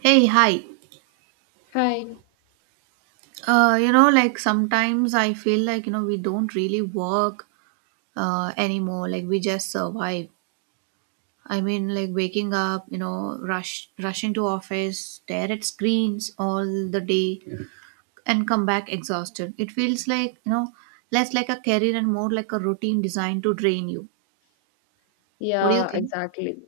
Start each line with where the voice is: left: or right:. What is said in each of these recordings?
right: Hey, hi.
left: Hi.
right: Like sometimes I feel like, we don't really work anymore. Like we just survive. I mean, like waking up, rushing to office, stare at screens all the day and come back exhausted. It feels like, less like a career and more like a routine designed to drain you. What do you
left: Yeah,
right: think?
left: exactly.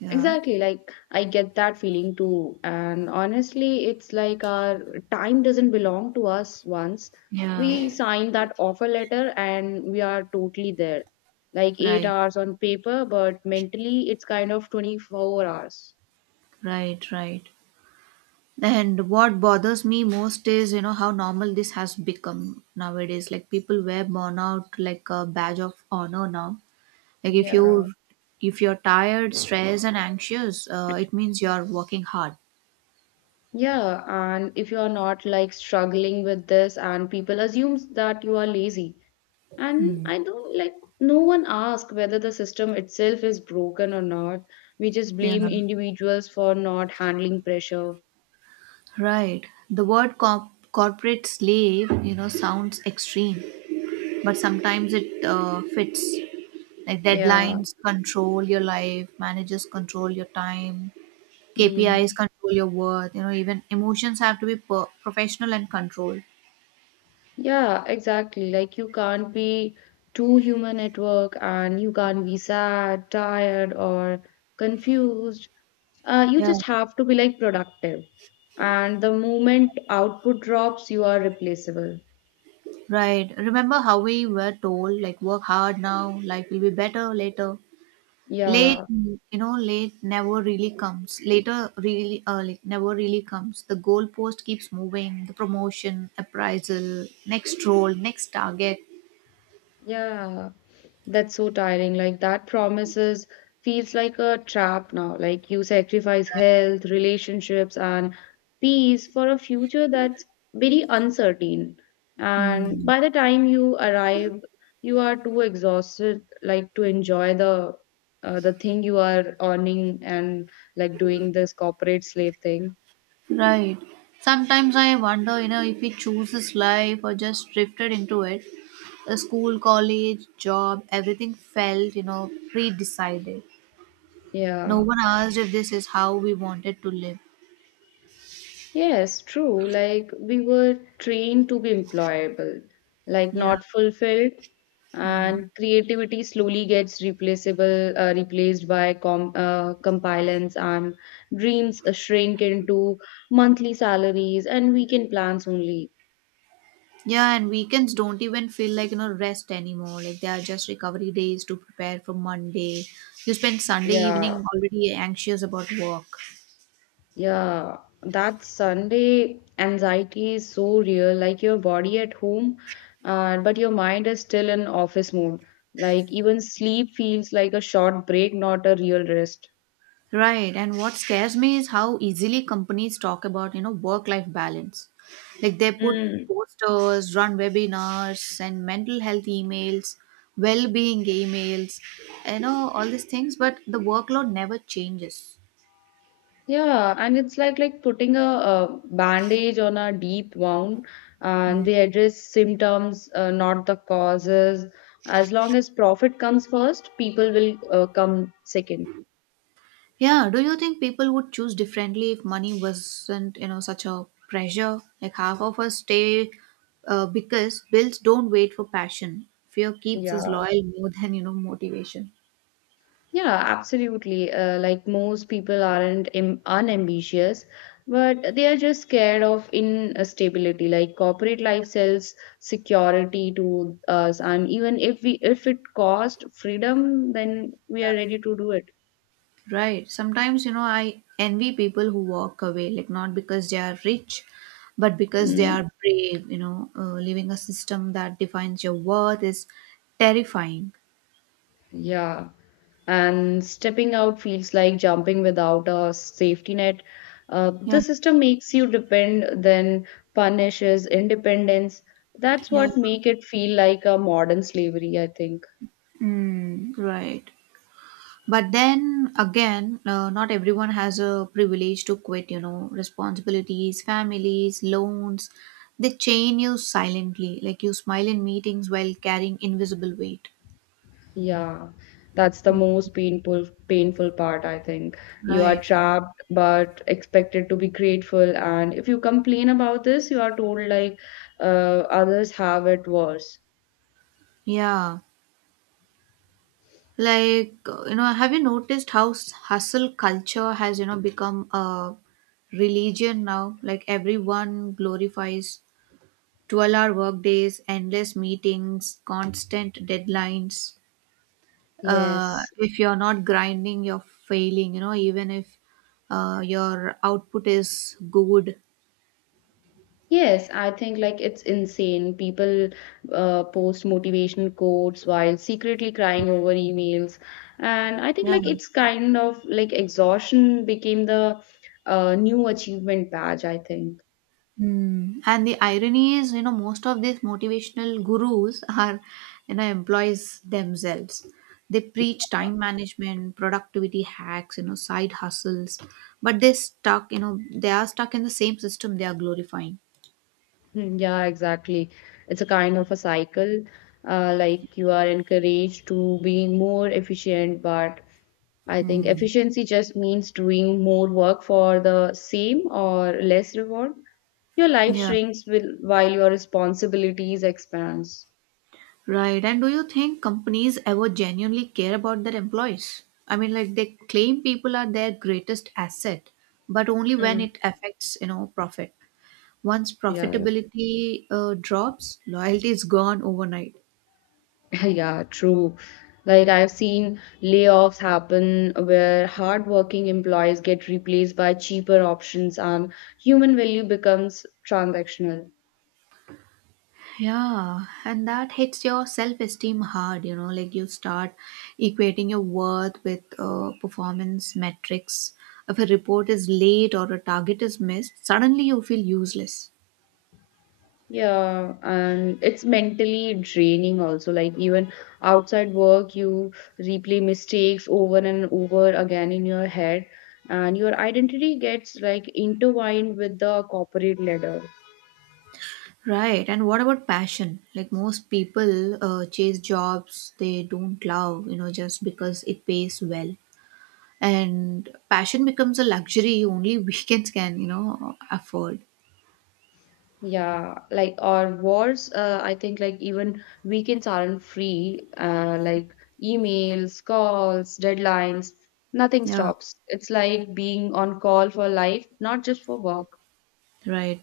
right: Yeah.
left: Exactly. Like, I get that feeling too. And honestly, it's like our time doesn't belong to us once
right: Yeah.
left: we sign that offer letter and we are totally there. Like, eight
right: Right.
left: hours on paper, but mentally, it's kind of 24 hours.
right: Right. Right. And what bothers me most is, how normal this has become nowadays. Like people wear burnout like a badge of honor now. Like
left: Yeah.
right: if you're tired, stressed, and anxious, it means you're working hard.
left: Yeah. And if you are not like struggling with this, and people assumes that you are lazy, and
right: Mm.
left: I don't like no one asks whether the system itself is broken or not. We just
right: Yeah,
left: blame individuals for not handling pressure.
right: right. The word corporate slave, sounds extreme, but sometimes it fits. Like
left: Yeah.
right: deadlines control your life, managers control your time, KPIs
left: Mm.
right: control your worth. Even emotions have to be professional and controlled.
left: Yeah, exactly. Like, you can't be too human at work, and you can't be sad, tired, or confused. You
right: Yeah,
left: just have to be like productive. And the moment output drops, you are replaceable.
right: right. Remember how we were told, like, work hard now, life will be better later. Late,
left: Yeah.
right: you know, late never really comes. Later, really, like, never really comes. The goalpost keeps moving. The promotion, appraisal, next role, next target.
left: Yeah. That's so tiring. Like that promises feels like a trap now. Like you sacrifice health, relationships, and peace for a future that's very uncertain. And
right: Hmm.
left: by the time you arrive, you are too exhausted, like to enjoy the thing you are earning, and like doing this corporate slave thing.
right: Right. Sometimes I wonder, if he chooses life or just drifted into it. The school, college, job, everything felt, pre decided. No
left: Yeah.
right: one asked if this is how we wanted to live.
left: Yes, true. Like we were trained to be employable, like
right: Yeah.
left: not fulfilled,
right: Mm.
left: and creativity slowly gets replaced by compliance, and dreams shrink into monthly salaries and weekend plans only.
right: Yeah, and weekends don't even feel like, rest anymore. Like they are just recovery days to prepare for Monday. You spend Sunday
left: Yeah.
right: evening already anxious about work.
left: Yeah, that Sunday anxiety is so real. Like your body at home, but your mind is still in office mode. Like even sleep feels like a short break, not a real rest.
right: Right, and what scares me is how easily companies talk about, work-life balance. Like they put
left: Mm.
right: posters, run webinars, send mental health emails, well-being emails, all these things, but the workload never changes.
left: Yeah, and it's like putting a bandage on a deep wound, and
right: Mm.
left: they address symptoms, not the causes. As long as profit comes first, people will come second.
right: Yeah, do you think people would choose differently if money wasn't, such a pressure? Like half of us stay because bills don't wait for passion. Fear keeps us
left: Yeah.
right: loyal more than, motivation.
left: Yeah, absolutely. Like most people aren't unambitious, but they are just scared of instability. Like corporate life sells security to us, and even if it cost freedom, then we are ready to do it.
right: Right. Sometimes, I envy people who walk away, like not because they are rich, but because they
left: Mm,
right: are brave, leaving a system that defines your worth is terrifying.
left: yeah, and stepping out feels like jumping without a safety net. Uh,
right: Yeah.
left: the system makes you depend, then punishes independence. That's
right: Yeah.
left: what make it feel like a modern slavery, I think.
right: Mm, right. But then again, not everyone has a privilege to quit, responsibilities, families, loans. They chain you silently, like you smile in meetings while carrying invisible weight.
left: Yeah, that's the most painful part, I think. You are
right: Right.
left: trapped but expected to be grateful, and if you complain about this, you are told like others have it worse.
right: Yeah. Like have you noticed how hustle culture has become a religion now? Like everyone glorifies 12-hour work days, endless meetings, constant deadlines. uh,
left: Yes.
right: if you're not grinding, you're failing, even if your output is good.
left: Yes, I think like it's insane. People post motivational quotes while secretly crying over emails. And I think
right: Yeah.
left: like it's kind of like exhaustion became the new achievement badge, I think.
right: Hmm. And the irony is, most of these motivational gurus are, employees themselves. They preach time management, productivity hacks, side hustles, but they're stuck, they are stuck in the same system they are glorifying.
left: Hmm, yeah, exactly. It's a kind of a cycle. Like you are encouraged to be more efficient, but I think
right: Hmm.
left: efficiency just means doing more work for the same or less reward. Your life
right: Yeah.
left: shrinks, while your responsibilities expands.
right: Right. And do you think companies ever genuinely care about their employees? I mean, like they claim people are their greatest asset, but only when
left: Mm,
right: it affects, profit. Once
left: yeah,
right: profitability drops, loyalty is gone overnight.
left: yeah, true. Like I've seen layoffs happen where hardworking employees get replaced by cheaper options, and human value becomes transactional.
right: Yeah, and that hits your self esteem hard, like you start equating your worth with performance metrics. If a report is late or a target is missed, suddenly you feel useless.
left: Yeah, and it's mentally draining also. Like even outside work, you replay mistakes over and over again in your head, and your identity gets like intertwined with the corporate ladder.
right: Right, and what about passion? Like most people chase jobs they don't love, just because it pays well. And passion becomes a luxury only weekends can, afford.
left: Yeah, like or worse, I think like even weekends aren't free. Like emails, calls, deadlines, nothing
right: Yeah,
left: stops. It's like being on call for life, not just for work.
right: right.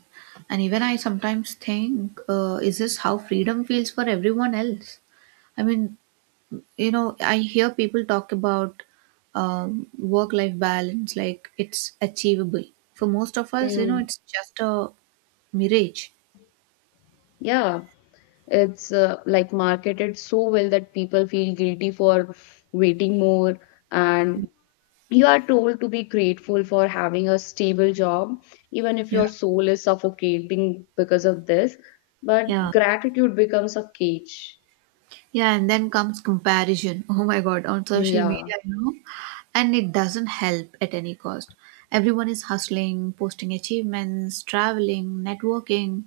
right: And even I sometimes think, is this how freedom feels for everyone else? I mean, I hear people talk about work life balance like it's achievable. For most of us,
left: Mm.
right: it's just a mirage.
left: Yeah. It's like marketed so well that people feel guilty for waiting more, and you are told to be grateful for having a stable job, even if
right: Yeah.
left: your soul is suffocating because of this. But
right: Yeah,
left: gratitude becomes a cage.
right: yeah, and then comes comparison. Oh my god, on social
left: Yeah,
right: media, and it doesn't help at any cost. Everyone is hustling, posting achievements, traveling, networking.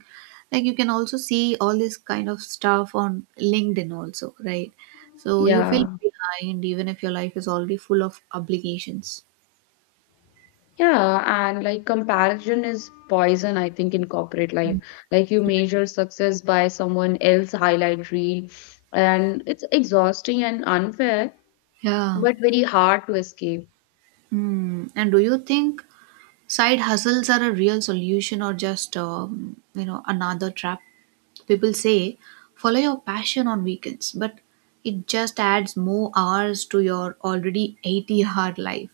right: Like you can also see all this kind of stuff on LinkedIn also, right? So you feel
left: yeah.
right: behind even if your life is already full of obligations.
left: Yeah, and like comparison is poison, I think, in corporate life. Like you measure success by someone else highlight reel, and it's exhausting and unfair,
right: Yeah.
left: but very hard to escape.
right: Hmm. And do you think side hustles are a real solution or just another trap? People say follow your passion on weekends, but it just adds more hours to your already 80-hour life.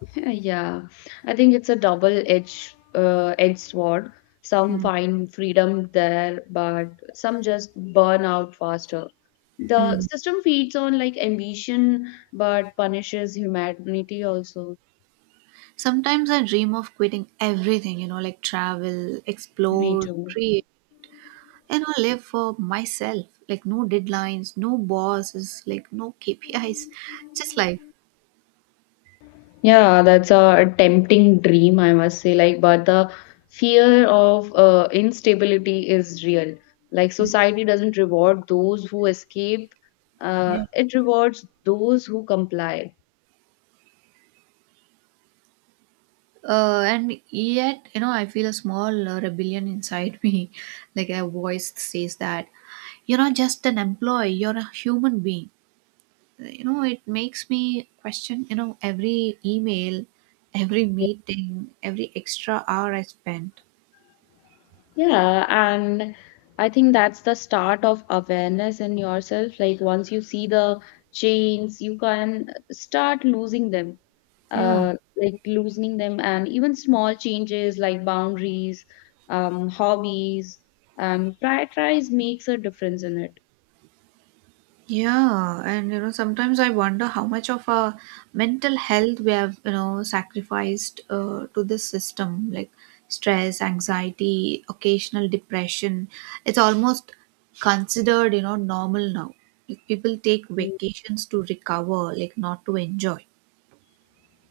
left: Yeah, I think it's a double-edged edged sword. Some find freedom there, but some just burn out faster. The
right: Mm.
left: system feeds on like ambition, but punishes humanity also.
right: Sometimes I dream of quitting everything, like travel,
left: Me
right: explore,
left: too.
right: create, and live for myself. Like no deadlines, no bosses, like no KPIs, just life.
left: Yeah, that's a tempting dream, I must say. Like, but the fear of instability is real. Like, society doesn't reward those who escape, it rewards those who comply.
right: And yet, I feel a small rebellion inside me. Like a voice says that you're not just an employee, you're a human being. It makes me question, every email, every meeting, every extra hour I spent.
left: Yeah, and I think that's the start of awareness in yourself. Like once you see the chains, you can start losing them,
right: Yeah.
left: like loosening them, and even small changes like boundaries, hobbies, prioritize makes a difference in it.
right: Yeah, and sometimes I wonder how much of our mental health we have, sacrificed to this system, like stress, anxiety, occasional depression. It's almost considered, normal now. Like people take
left: Mm.
right: vacations to recover, like not to enjoy.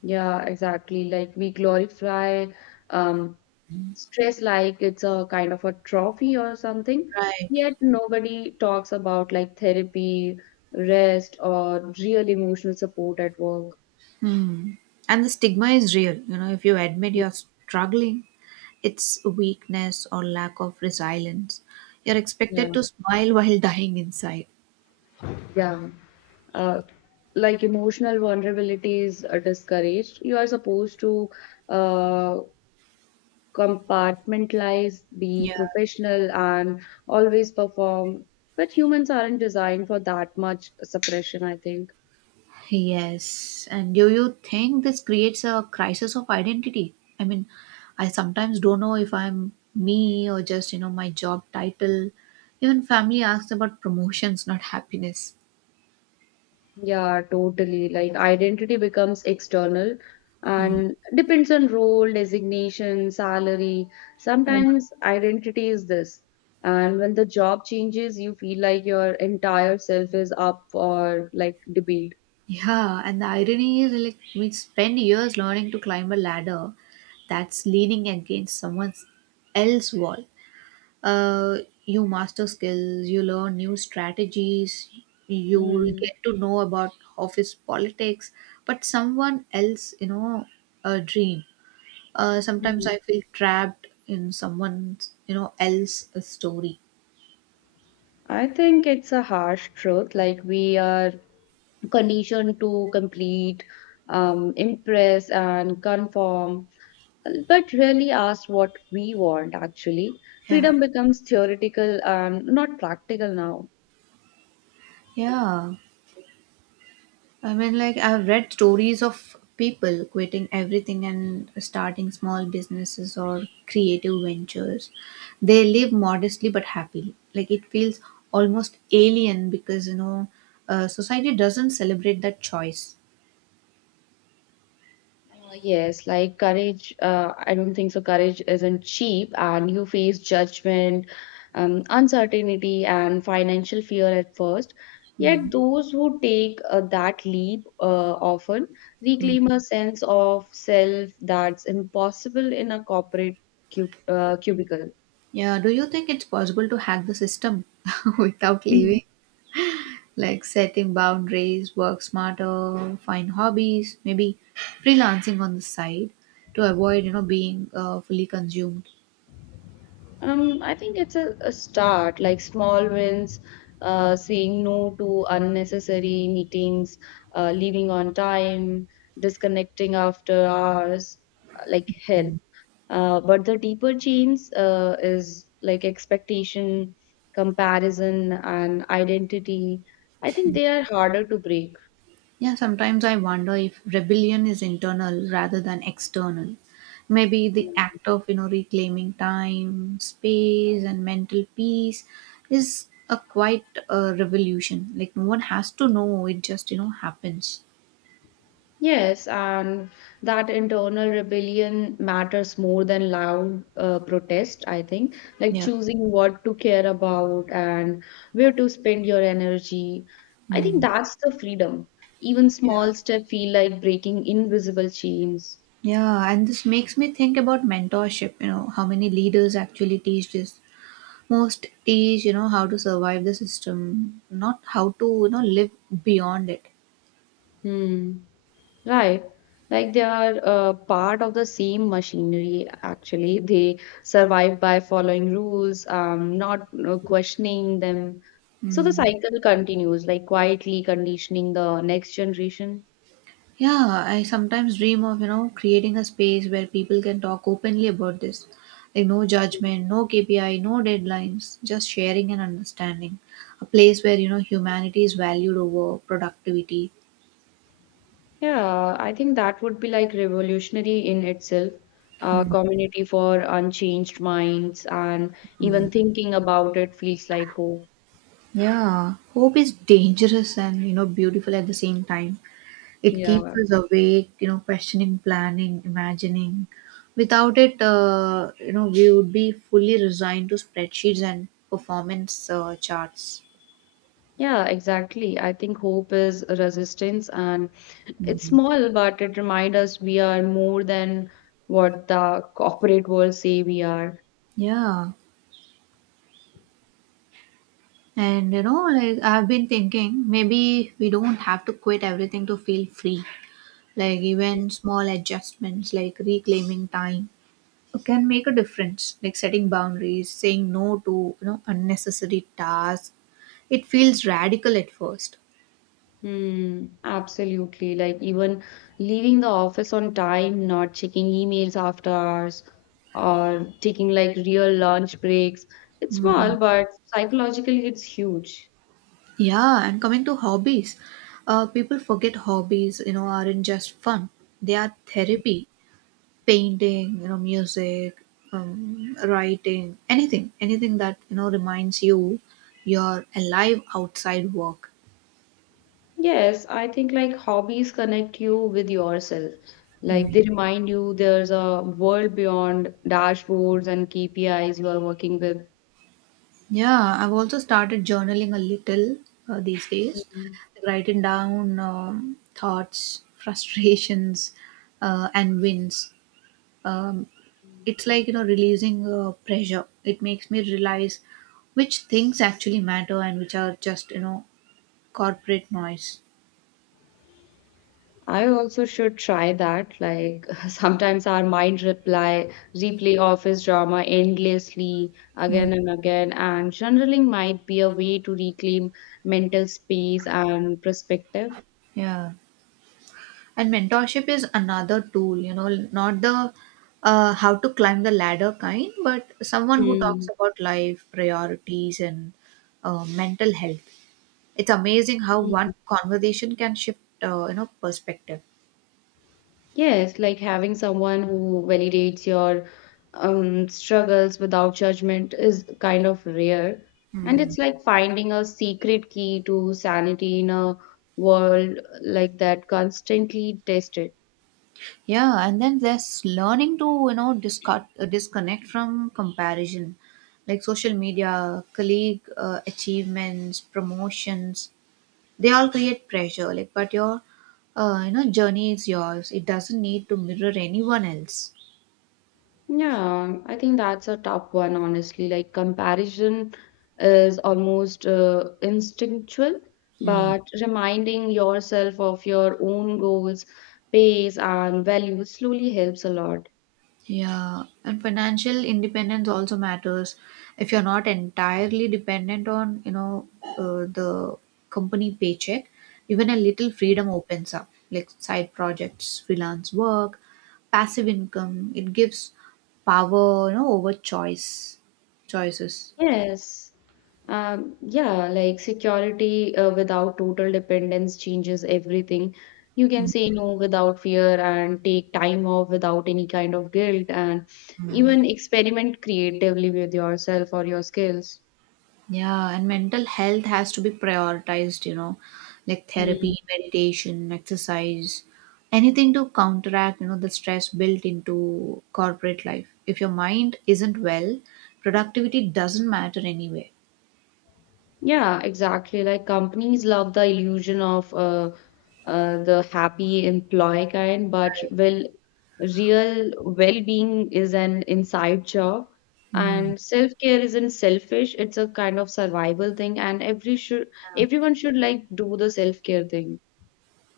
left: Yeah, exactly. Like we glorify um, stress like it's a kind of a trophy or something.
right: Right.
left: Yet nobody talks about like therapy, rest, or real emotional support at work.
right: Hmm. And the stigma is real. If you admit you're struggling, it's weakness or lack of resilience. You're
left: Yeah,
right: expected to smile while dying inside.
left: yeah. Uh, like emotional vulnerability is discouraged. You are supposed to uh, compartmentalize, be
right: Yeah.
left: professional, and always perform. But humans aren't designed for that much suppression, I think.
right: Yes. And do you think this creates a crisis of identity? I mean, I sometimes don't know if I'm me or just, my job title. Even family asks about promotions, not happiness.
left: Yeah, totally. Like identity becomes external
right: Hmm.
left: and depends on role, designation, salary.
right: Yeah.
left: Sometimes identity is this. And when the job changes, you feel like your entire self is up for like debate.
right: Yeah. And the irony is, like, we spend years learning to climb a ladder that's leaning against someone else's wall. uh, you master skills, you learn new strategies, you
left: Mm.
right: get to know about office politics, but someone else, a dream. Sometimes
left: Mhm.
right: I feel trapped in someone, else story.
left: I think it's a harsh truth. Like we are conditioned to complete, impress, and conform, but really asked what we want actually.
right: Yeah,
left: Freedom becomes theoretical and not practical now.
right: yeah. I mean, like, I've read stories of people quitting everything and starting small businesses or creative ventures. They live modestly but happily. Like, it feels almost alien because, society doesn't celebrate that choice.
left: Yes, like courage, I don't think so. Courage isn't cheap, and you face judgment, uncertainty, and financial fear at first. Yet,
right: Mm,
left: those who take that leap often
right: mm.
left: reclaim a sense of self that's impossible in a corporate cubicle.
right: Yeah, do you think it's possible to hack the system without leaving? Like, setting boundaries, work smarter, find hobbies, maybe freelancing on the side to avoid, being fully consumed.
left: I think it's a start, like small wins, saying no to unnecessary meetings, leaving on time, disconnecting after hours, like hell. But the deeper change is like expectation, comparison, and identity. I think they are harder to break.
right: Yeah, sometimes I wonder if rebellion is internal rather than external. Maybe the act of, reclaiming time, space, and mental peace is a quite revolution. Like no one has to know; it just, happens.
left: Yes, and that internal rebellion matters more than loud protest, I think. Like
right: Yeah.
left: choosing what to care about and where to spend your energy. I think
right: Mm.
left: that's the freedom. Even
right: Yeah.
left: small steps feel like breaking invisible chains.
right: Yeah, and this makes me think about mentorship. How many leaders actually teach this? Most teach, how to survive the system, not how to, live beyond it.
left: Hmm. Right. Like they are part of the same machinery, actually. They survive by following rules, not questioning them. So the
right: Mm.
left: cycle continues, like quietly conditioning the next generation.
right: Yeah, I sometimes dream of, creating a space where people can talk openly about this. Like no judgment, no KPI, no deadlines, just sharing and understanding. A place where, humanity is valued over productivity.
left: Yeah, I think that would be like revolutionary in itself, a
right: Mm.
left: community for unchanged minds, and even thinking about it feels like hope.
right: Yeah, hope is dangerous and, beautiful at the same time. It keeps
left: Yeah.
right: us awake, questioning, planning, imagining. Without it, we would be fully resigned to spreadsheets and performance charts.
left: Yeah, exactly. I think hope is resistance, and it's small, but it reminds us we are more than what the corporate world say we are.
right: Yeah. And like I've been thinking, maybe we don't have to quit everything to feel free. Like even small adjustments, like reclaiming time, can make a difference. Like setting boundaries, saying no to unnecessary tasks. It feels radical at first.
left: Hmm, absolutely. Like even leaving the office on time, not checking emails after hours, or taking like real lunch breaks. It's small, but psychologically it's huge.
right: Yeah, and coming to hobbies, people forget hobbies. Aren't just fun; they are therapy, painting, music, writing, anything that reminds you you're alive outside work.
left: Yes, I think like hobbies connect you with yourself. Like
right: Mm.
left: they remind you there's a world beyond dashboards and KPIs you are working with.
right: Yeah, I've also started journaling a little these days,
left: Mm.
right: writing down thoughts frustrations, and wins. Um, it's like releasing pressure. It makes me realize which things actually matter and which are just corporate noise.
left: I also should try that. Like sometimes our mind reply replay office drama endlessly
right: Mm.
left: again and again, and journaling might be a way to reclaim mental space and perspective.
right: Yeah. And mentorship is another tool, not the how to climb the ladder kind, but someone who talks about life, priorities, and mental health. It's amazing how one
left: Mm.
right: conversation can shift, perspective.
left: Yes, like having someone who validates your struggles without judgment is kind of rare. And
right: Mm.
left: it's like finding a secret key to sanity in a world like that constantly tested.
right: Yeah, and then there's learning to disconnect from comparison, like social media, colleague achievements, promotions. They all create pressure, like, but your journey is yours. It doesn't need to mirror anyone else.
left: Yeah, I think that's a tough one, honestly. Like comparison is almost instinctual,
right: Mm.
left: but reminding yourself of your own goals, pace, and values slowly helps a lot.
right: Yeah, and financial independence also matters. If you're not entirely dependent on the company paycheck, even a little freedom opens up, like side projects, freelance work, passive income. It gives power over choices.
left: Yes. Yeah, like security without total dependence changes everything. You can say no without fear and take time off without any kind of guilt, and even experiment creatively with yourself or your skills.
right: Yeah, and mental health has to be prioritized, like
left: Hmm.
right: therapy, meditation, exercise, anything to counteract, the stress built into corporate life. If your mind isn't well, productivity doesn't matter anyway.
left: Yeah, exactly. Like companies love the illusion of the happy employee kind, but
right: Right.
left: well, real well-being is an inside job,
right: Hmm.
left: and self-care isn't selfish. It's a kind of survival thing, and everyone should like do the self-care thing.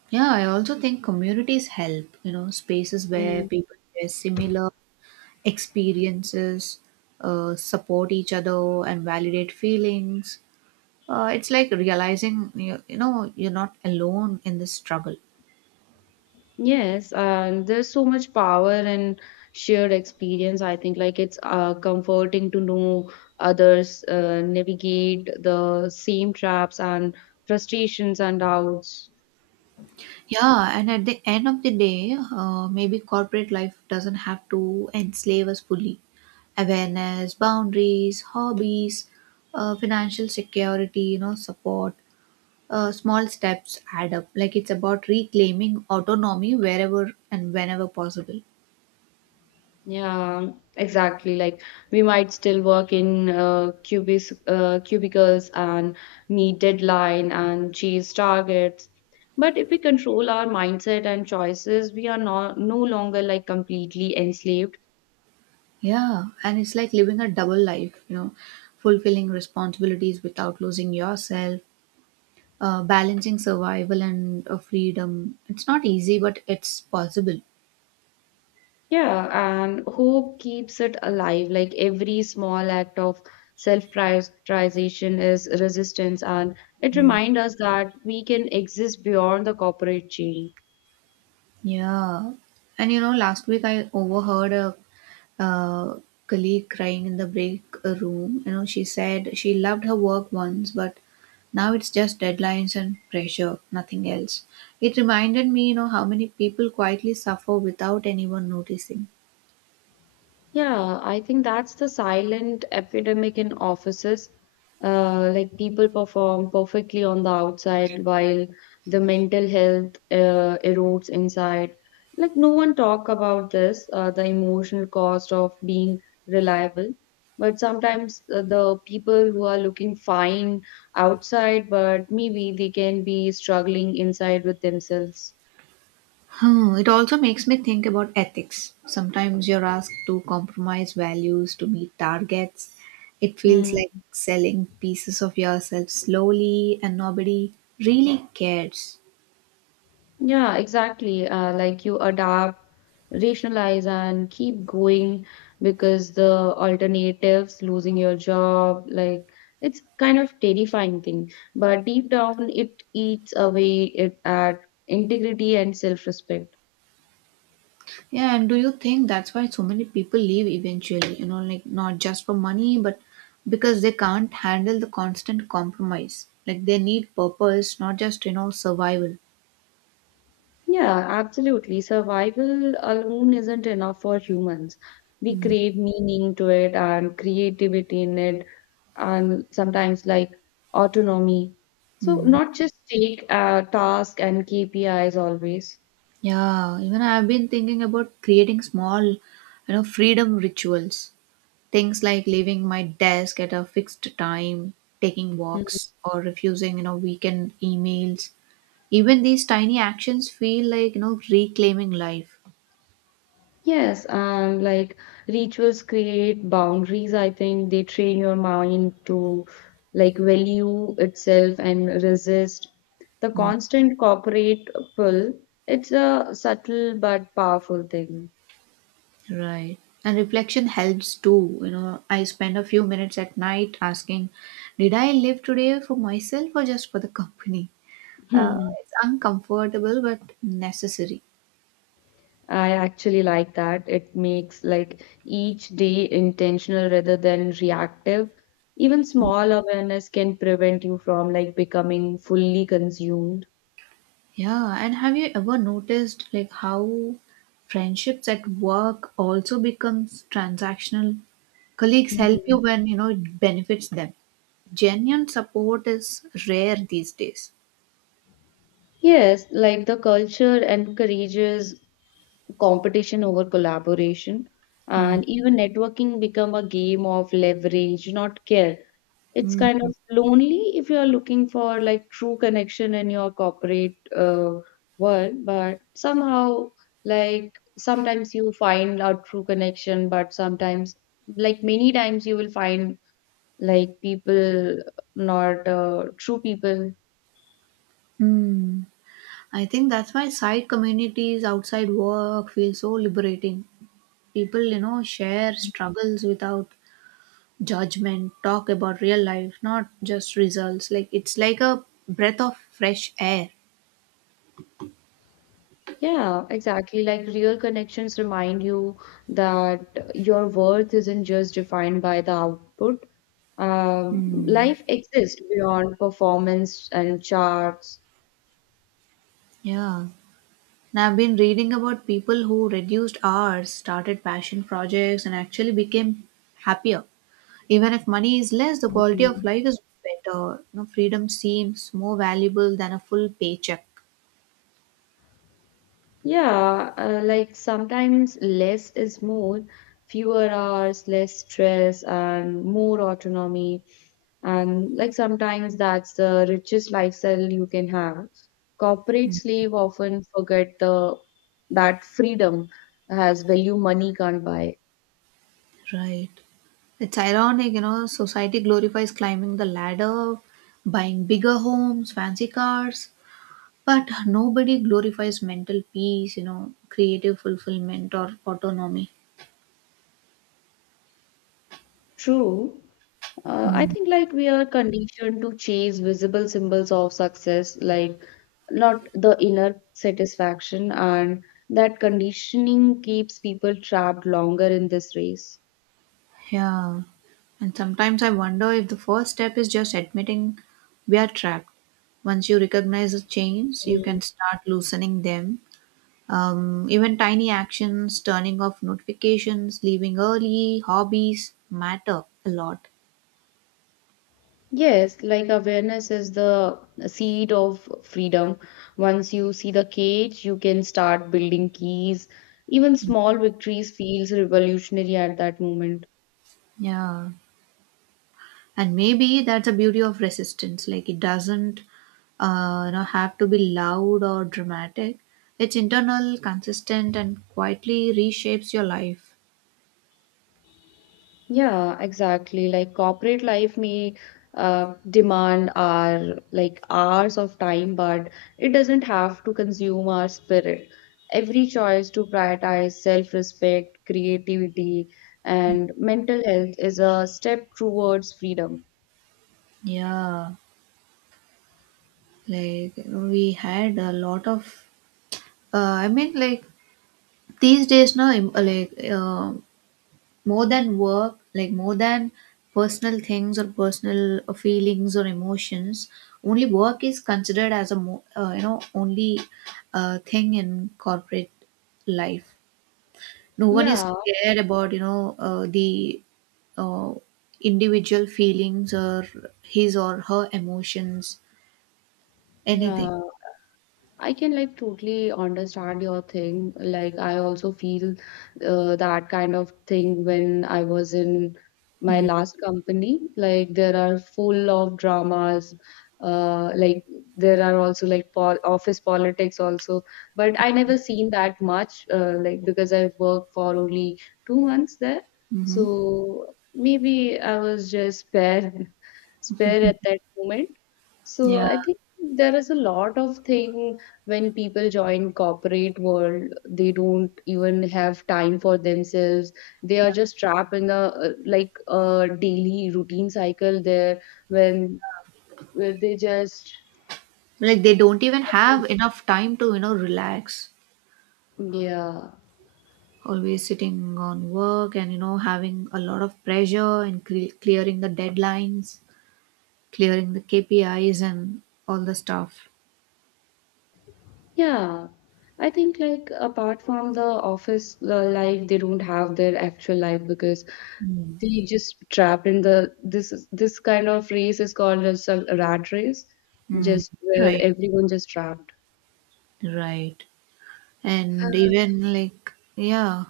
right: Yeah, I also think communities help, spaces where people share similar experiences, support each other, and validate feelings. It's like realizing you know you're not alone in this struggle.
left: Yes, and there's so much power in shared experience. I think like it's comforting to know others navigate the same traps and frustrations and doubts.
right: Yeah, and at the end of the day, maybe corporate life doesn't have to enslave us fully. Awareness, boundaries, hobbies, financial security, you know, support. Small steps add up. Like it's about reclaiming autonomy wherever and whenever possible.
left: Yeah, exactly. Like we might still work in cubicles and meet deadline and chase targets. But if we control our mindset and choices, we are not no longer like completely enslaved.
right: Yeah, and it's like living a double life, you know, fulfilling responsibilities without losing yourself, balancing survival and freedom. It's not easy, but it's possible.
left: Yeah, and hope keeps it alive. Like every small act of self-prioritization is resistance, and it reminds us that we can exist beyond the corporate chain.
right: Yeah. And you know, last week I overheard a, uh colleague crying in the break room. You know, she said she loved her work once, but now it's just deadlines and pressure, nothing else. It reminded me, you know, how many people quietly suffer without anyone noticing.
left: Yeah, I think that's the silent epidemic in offices. Like people perform perfectly on the outside while the mental health erodes inside. Like no one talk about this, the emotional cost of being reliable. But sometimes the people who are looking fine outside, but maybe they can be struggling inside with themselves.
right: Hmm, it also makes me think about ethics. Sometimes you're asked to compromise values to meet targets. It feels like
left: Hmm.
right: selling pieces of yourself slowly and nobody really cares.
left: Yeah, exactly. Like you adapt, rationalize, and keep going because the alternatives, losing your job, like it's kind of terrifying thing. But deep down, it eats away it at integrity and self-respect.
right: Yeah, and do you think that's why so many people leave eventually? You know, like not just for money, but because they can't handle the constant compromise. Like they need purpose, not just, you know, survival.
left: Yeah, absolutely. Survival alone isn't enough for humans. We
right: Hmm.
left: crave meaning to it and creativity in it, and sometimes like autonomy. So,
right: Hmm.
left: not just take a task and KPIs always.
right: Yeah, even I've been thinking about creating small, you know, freedom rituals. Things like leaving my desk at a fixed time, taking
left: Hmm.
right: walks, or refusing, you know, weekend emails. Even these tiny actions feel like, you know, reclaiming life.
left: Yes, and like rituals create boundaries. I think they train your mind to like value itself and resist the
right: Mm.
left: constant corporate pull. It's a subtle but powerful thing.
right: Right. And reflection helps too. You know, I spend a few minutes at night asking, did I live today for myself or just for the company?
left: Hmm.
right: It's uncomfortable but necessary.
left: I actually like that. It makes like each day intentional rather than reactive. Even small awareness can prevent you from like becoming fully consumed.
right: Yeah, and have you ever noticed like how friendships at work also becomes transactional? Colleagues help you when you know it benefits them. Genuine support is rare these days.
left: Yes, like the culture encourages competition over collaboration,
right: Mm.
left: and even networking become a game of leverage, not care. It's kind
right: Mm.
left: of lonely if you are looking for like true connection in your corporate world, but somehow like sometimes you find a true connection, but sometimes like many times you will find like people, not true people.
right: Mm. I think that's why side communities outside work feel so liberating. People, you know, share struggles without judgment, talk about real life, not just results. Like it's like a breath of fresh air.
left: Yeah, exactly. Like real connections remind you that your worth isn't just defined by the output. Um,
right: Hmm.
left: life exists beyond performance and charts.
right: Yeah. And I've been reading about people who reduced hours, started passion projects, and actually became happier. Even if money is less, the quality of
left: Mm,
right: life is better. You know, freedom seems more valuable than a full paycheck.
left: yeah, like sometimes less is more, fewer hours, less stress, and more autonomy. And like sometimes that's the richest lifestyle you can have. Corporate
right: Mm.
left: slave often forget the that freedom has value money can't buy.
right: Right. It's ironic, you know, society glorifies climbing the ladder, buying bigger homes, fancy cars, but nobody glorifies mental peace, you know, creative fulfillment or autonomy.
left: True. I think like we are conditioned to chase visible symbols of success, like not the inner satisfaction, and that conditioning keeps people trapped longer in this race.
right: Yeah. And sometimes I wonder if the first step is just admitting we are trapped. Once you recognize the chains, you can start loosening them. Even tiny actions, turning off notifications, leaving early, hobbies matter a lot.
left: Yes, like awareness is the seed of freedom. Once you see the cage, you can start building keys. Even small victories feels revolutionary at that moment.
right: Yeah. And maybe that's the beauty of resistance. Like it doesn't you know, have to be loud or dramatic. It's internal, consistent, and quietly reshapes your life.
left: Yeah, exactly. Like corporate life may demand our like hours of time, but it doesn't have to consume our spirit. Every choice to prioritize self-respect, creativity, and mental health is a step towards freedom.
right: Yeah. Like you know, we had a lot of uh, i mean like these days now im- like more than work, like more than personal things or personal feelings or emotions, only work is considered as a you know, only thing in corporate life. No one is
left: Yeah,
right: scared about, you know, the uh, individual feelings or his or her emotions,
left: 你
right: anything.
left: 好，I can like totally understand your thing. Like I also feel that kind of thing when I was in my last company. Like there are full of dramas. Like there are also like pol office politics also, but I never seen that much. Like because I worked for only 2 months there,
right: Mm-hmm.
left: so maybe I was just spared spare at that moment. So
right: Yeah,
left: I think there is a lot of thing when people join corporate world, they don't even have time for themselves. They are just trapped in the daily routine cycle there, when where they just,
right: like they don't even have enough time to, you know, relax.
left: yeah,
right: Always sitting on work and, you know, having a lot of pressure and clearing the deadlines, clearing the KPIs and all the stuff.
left: yeah. I think like apart from the office life they don't have their actual life, because
right: Mm.
left: they just trapped in this kind of race, is called as a rat race,
right: Mm.
left: just where
right: Right.
left: everyone just trapped.
right: Right. And even like, yeah.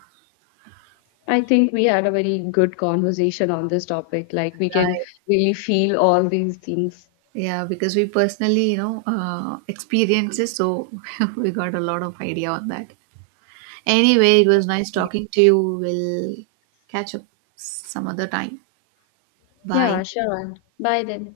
left: I think we had a very good conversation on this topic. Like, we can
right: Right.
left: really feel all these things.
right: Yeah, because we personally, you know, experiences, so we got a lot of idea on that. Anyway, it was nice talking to you. We'll catch up some other time.
left: Yeah,
right: Bye.
left: sure. Bye then.